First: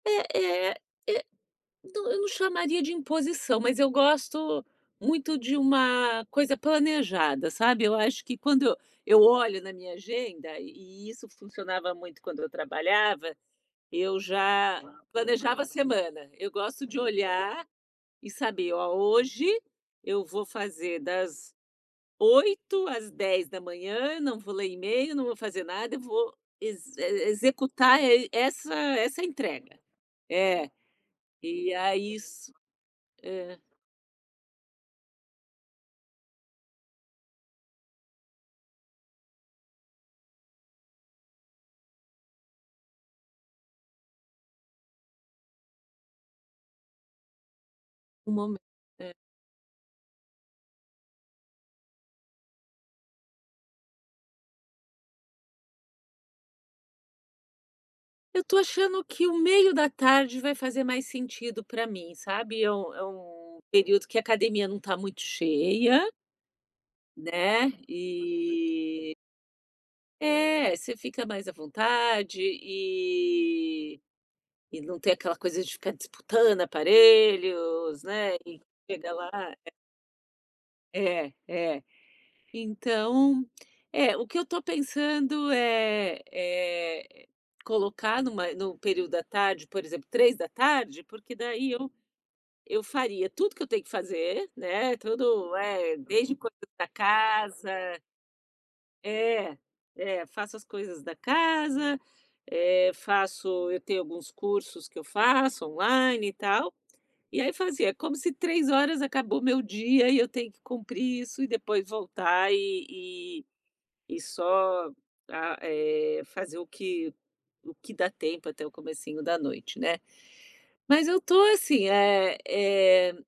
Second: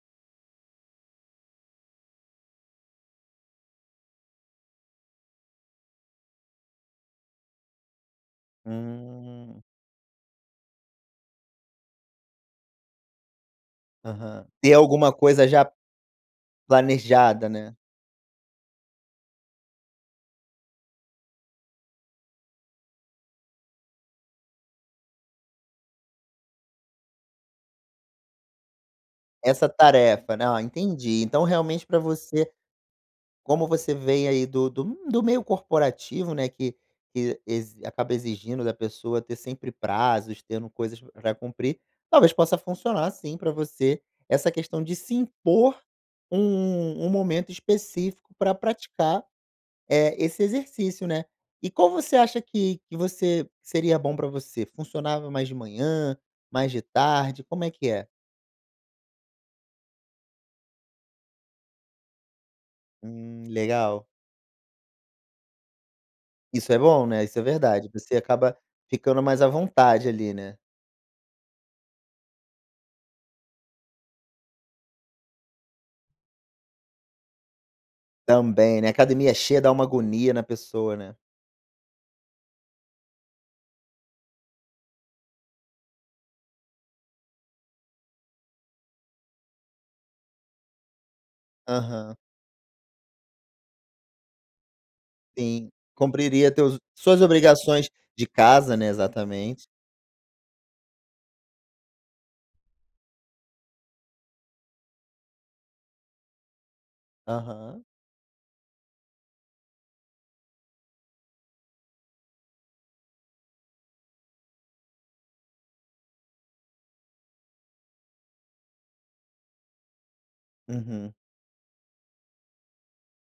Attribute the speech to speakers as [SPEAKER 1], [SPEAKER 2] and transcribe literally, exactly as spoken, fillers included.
[SPEAKER 1] É é é do eu não chamaria de imposição, mas eu gosto muito de uma coisa planejada, sabe. Eu acho que quando eu eu olho
[SPEAKER 2] Hum.
[SPEAKER 1] na minha agenda, e e isso funcionava muito quando eu trabalhava, eu
[SPEAKER 2] Aham. Ter
[SPEAKER 1] já
[SPEAKER 2] alguma coisa
[SPEAKER 1] planejava a
[SPEAKER 2] já
[SPEAKER 1] semana. Eu gosto de
[SPEAKER 2] planejada,
[SPEAKER 1] olhar
[SPEAKER 2] né.
[SPEAKER 1] e saber: "Ó, hoje, eu vou fazer das oito às dez da manhã, não vou ler email, não vou fazer nada, eu vou ex e e executar e essa essa
[SPEAKER 2] Essa
[SPEAKER 1] entrega".
[SPEAKER 2] tarefa, né. Ah,
[SPEAKER 1] É,
[SPEAKER 2] entendi, então
[SPEAKER 1] e
[SPEAKER 2] realmente para
[SPEAKER 1] aí
[SPEAKER 2] você,
[SPEAKER 1] isso é.
[SPEAKER 2] como você vem aí, do do m do meio corporativo, né, que que ex acaba exigindo da pessoa ter sempre prazos, tendo coisas para cumprir, talvez possa funcionar, sim, para você, essa questão de se impor um um momento
[SPEAKER 1] Um
[SPEAKER 2] específico para
[SPEAKER 1] mome é.
[SPEAKER 2] praticar, eh, esse exercício, né. E qual você acha que que você seria bom pra você? Funcionava mais de manhã, mais de tarde, como é que é?
[SPEAKER 1] Eu estou achando que o meio da tarde vai fazer mais sentido pra mim, sabe. É o é
[SPEAKER 2] Hum,
[SPEAKER 1] o
[SPEAKER 2] legal.
[SPEAKER 1] período que a academia não está muito cheia
[SPEAKER 2] Isso é bom, né, isso é
[SPEAKER 1] né,
[SPEAKER 2] verdade, você acaba
[SPEAKER 1] e
[SPEAKER 2] ficando mais à vontade, ali, né.
[SPEAKER 1] é, você fica mais à vontade e e não tem aquela coisa de ficar disputando aparelhos, né, e
[SPEAKER 2] Também, né.
[SPEAKER 1] chega lá
[SPEAKER 2] Academia cheia dá
[SPEAKER 1] é.
[SPEAKER 2] uma agonia na pessoa, né.
[SPEAKER 1] É, é. Então, eh, o que eu estou pensando é é colocar numa no período da tarde, por exemplo, três da tarde, porque daí eu
[SPEAKER 2] Aham.
[SPEAKER 1] eu faria tudo que eu tenho que fazer, né, todo
[SPEAKER 2] Sim,
[SPEAKER 1] é, desde
[SPEAKER 2] cumpriria
[SPEAKER 1] cuidar
[SPEAKER 2] teus
[SPEAKER 1] da
[SPEAKER 2] suas
[SPEAKER 1] casa
[SPEAKER 2] obrigações de casa, né,
[SPEAKER 1] é,
[SPEAKER 2] exatamente.
[SPEAKER 1] é, faço as coisas da casa, eh, faço eu tenho alguns cursos que eu faço, online, e tal, e aí
[SPEAKER 2] Aham.
[SPEAKER 1] fazia, como se três horas acabou meu dia, e eu tenho que cumprir isso, e depois voltar, e e e só a eh, fazer o que o que dá tempo até o comecinho da noite, né. Mas
[SPEAKER 2] Uhum.
[SPEAKER 1] eu estou assim, é é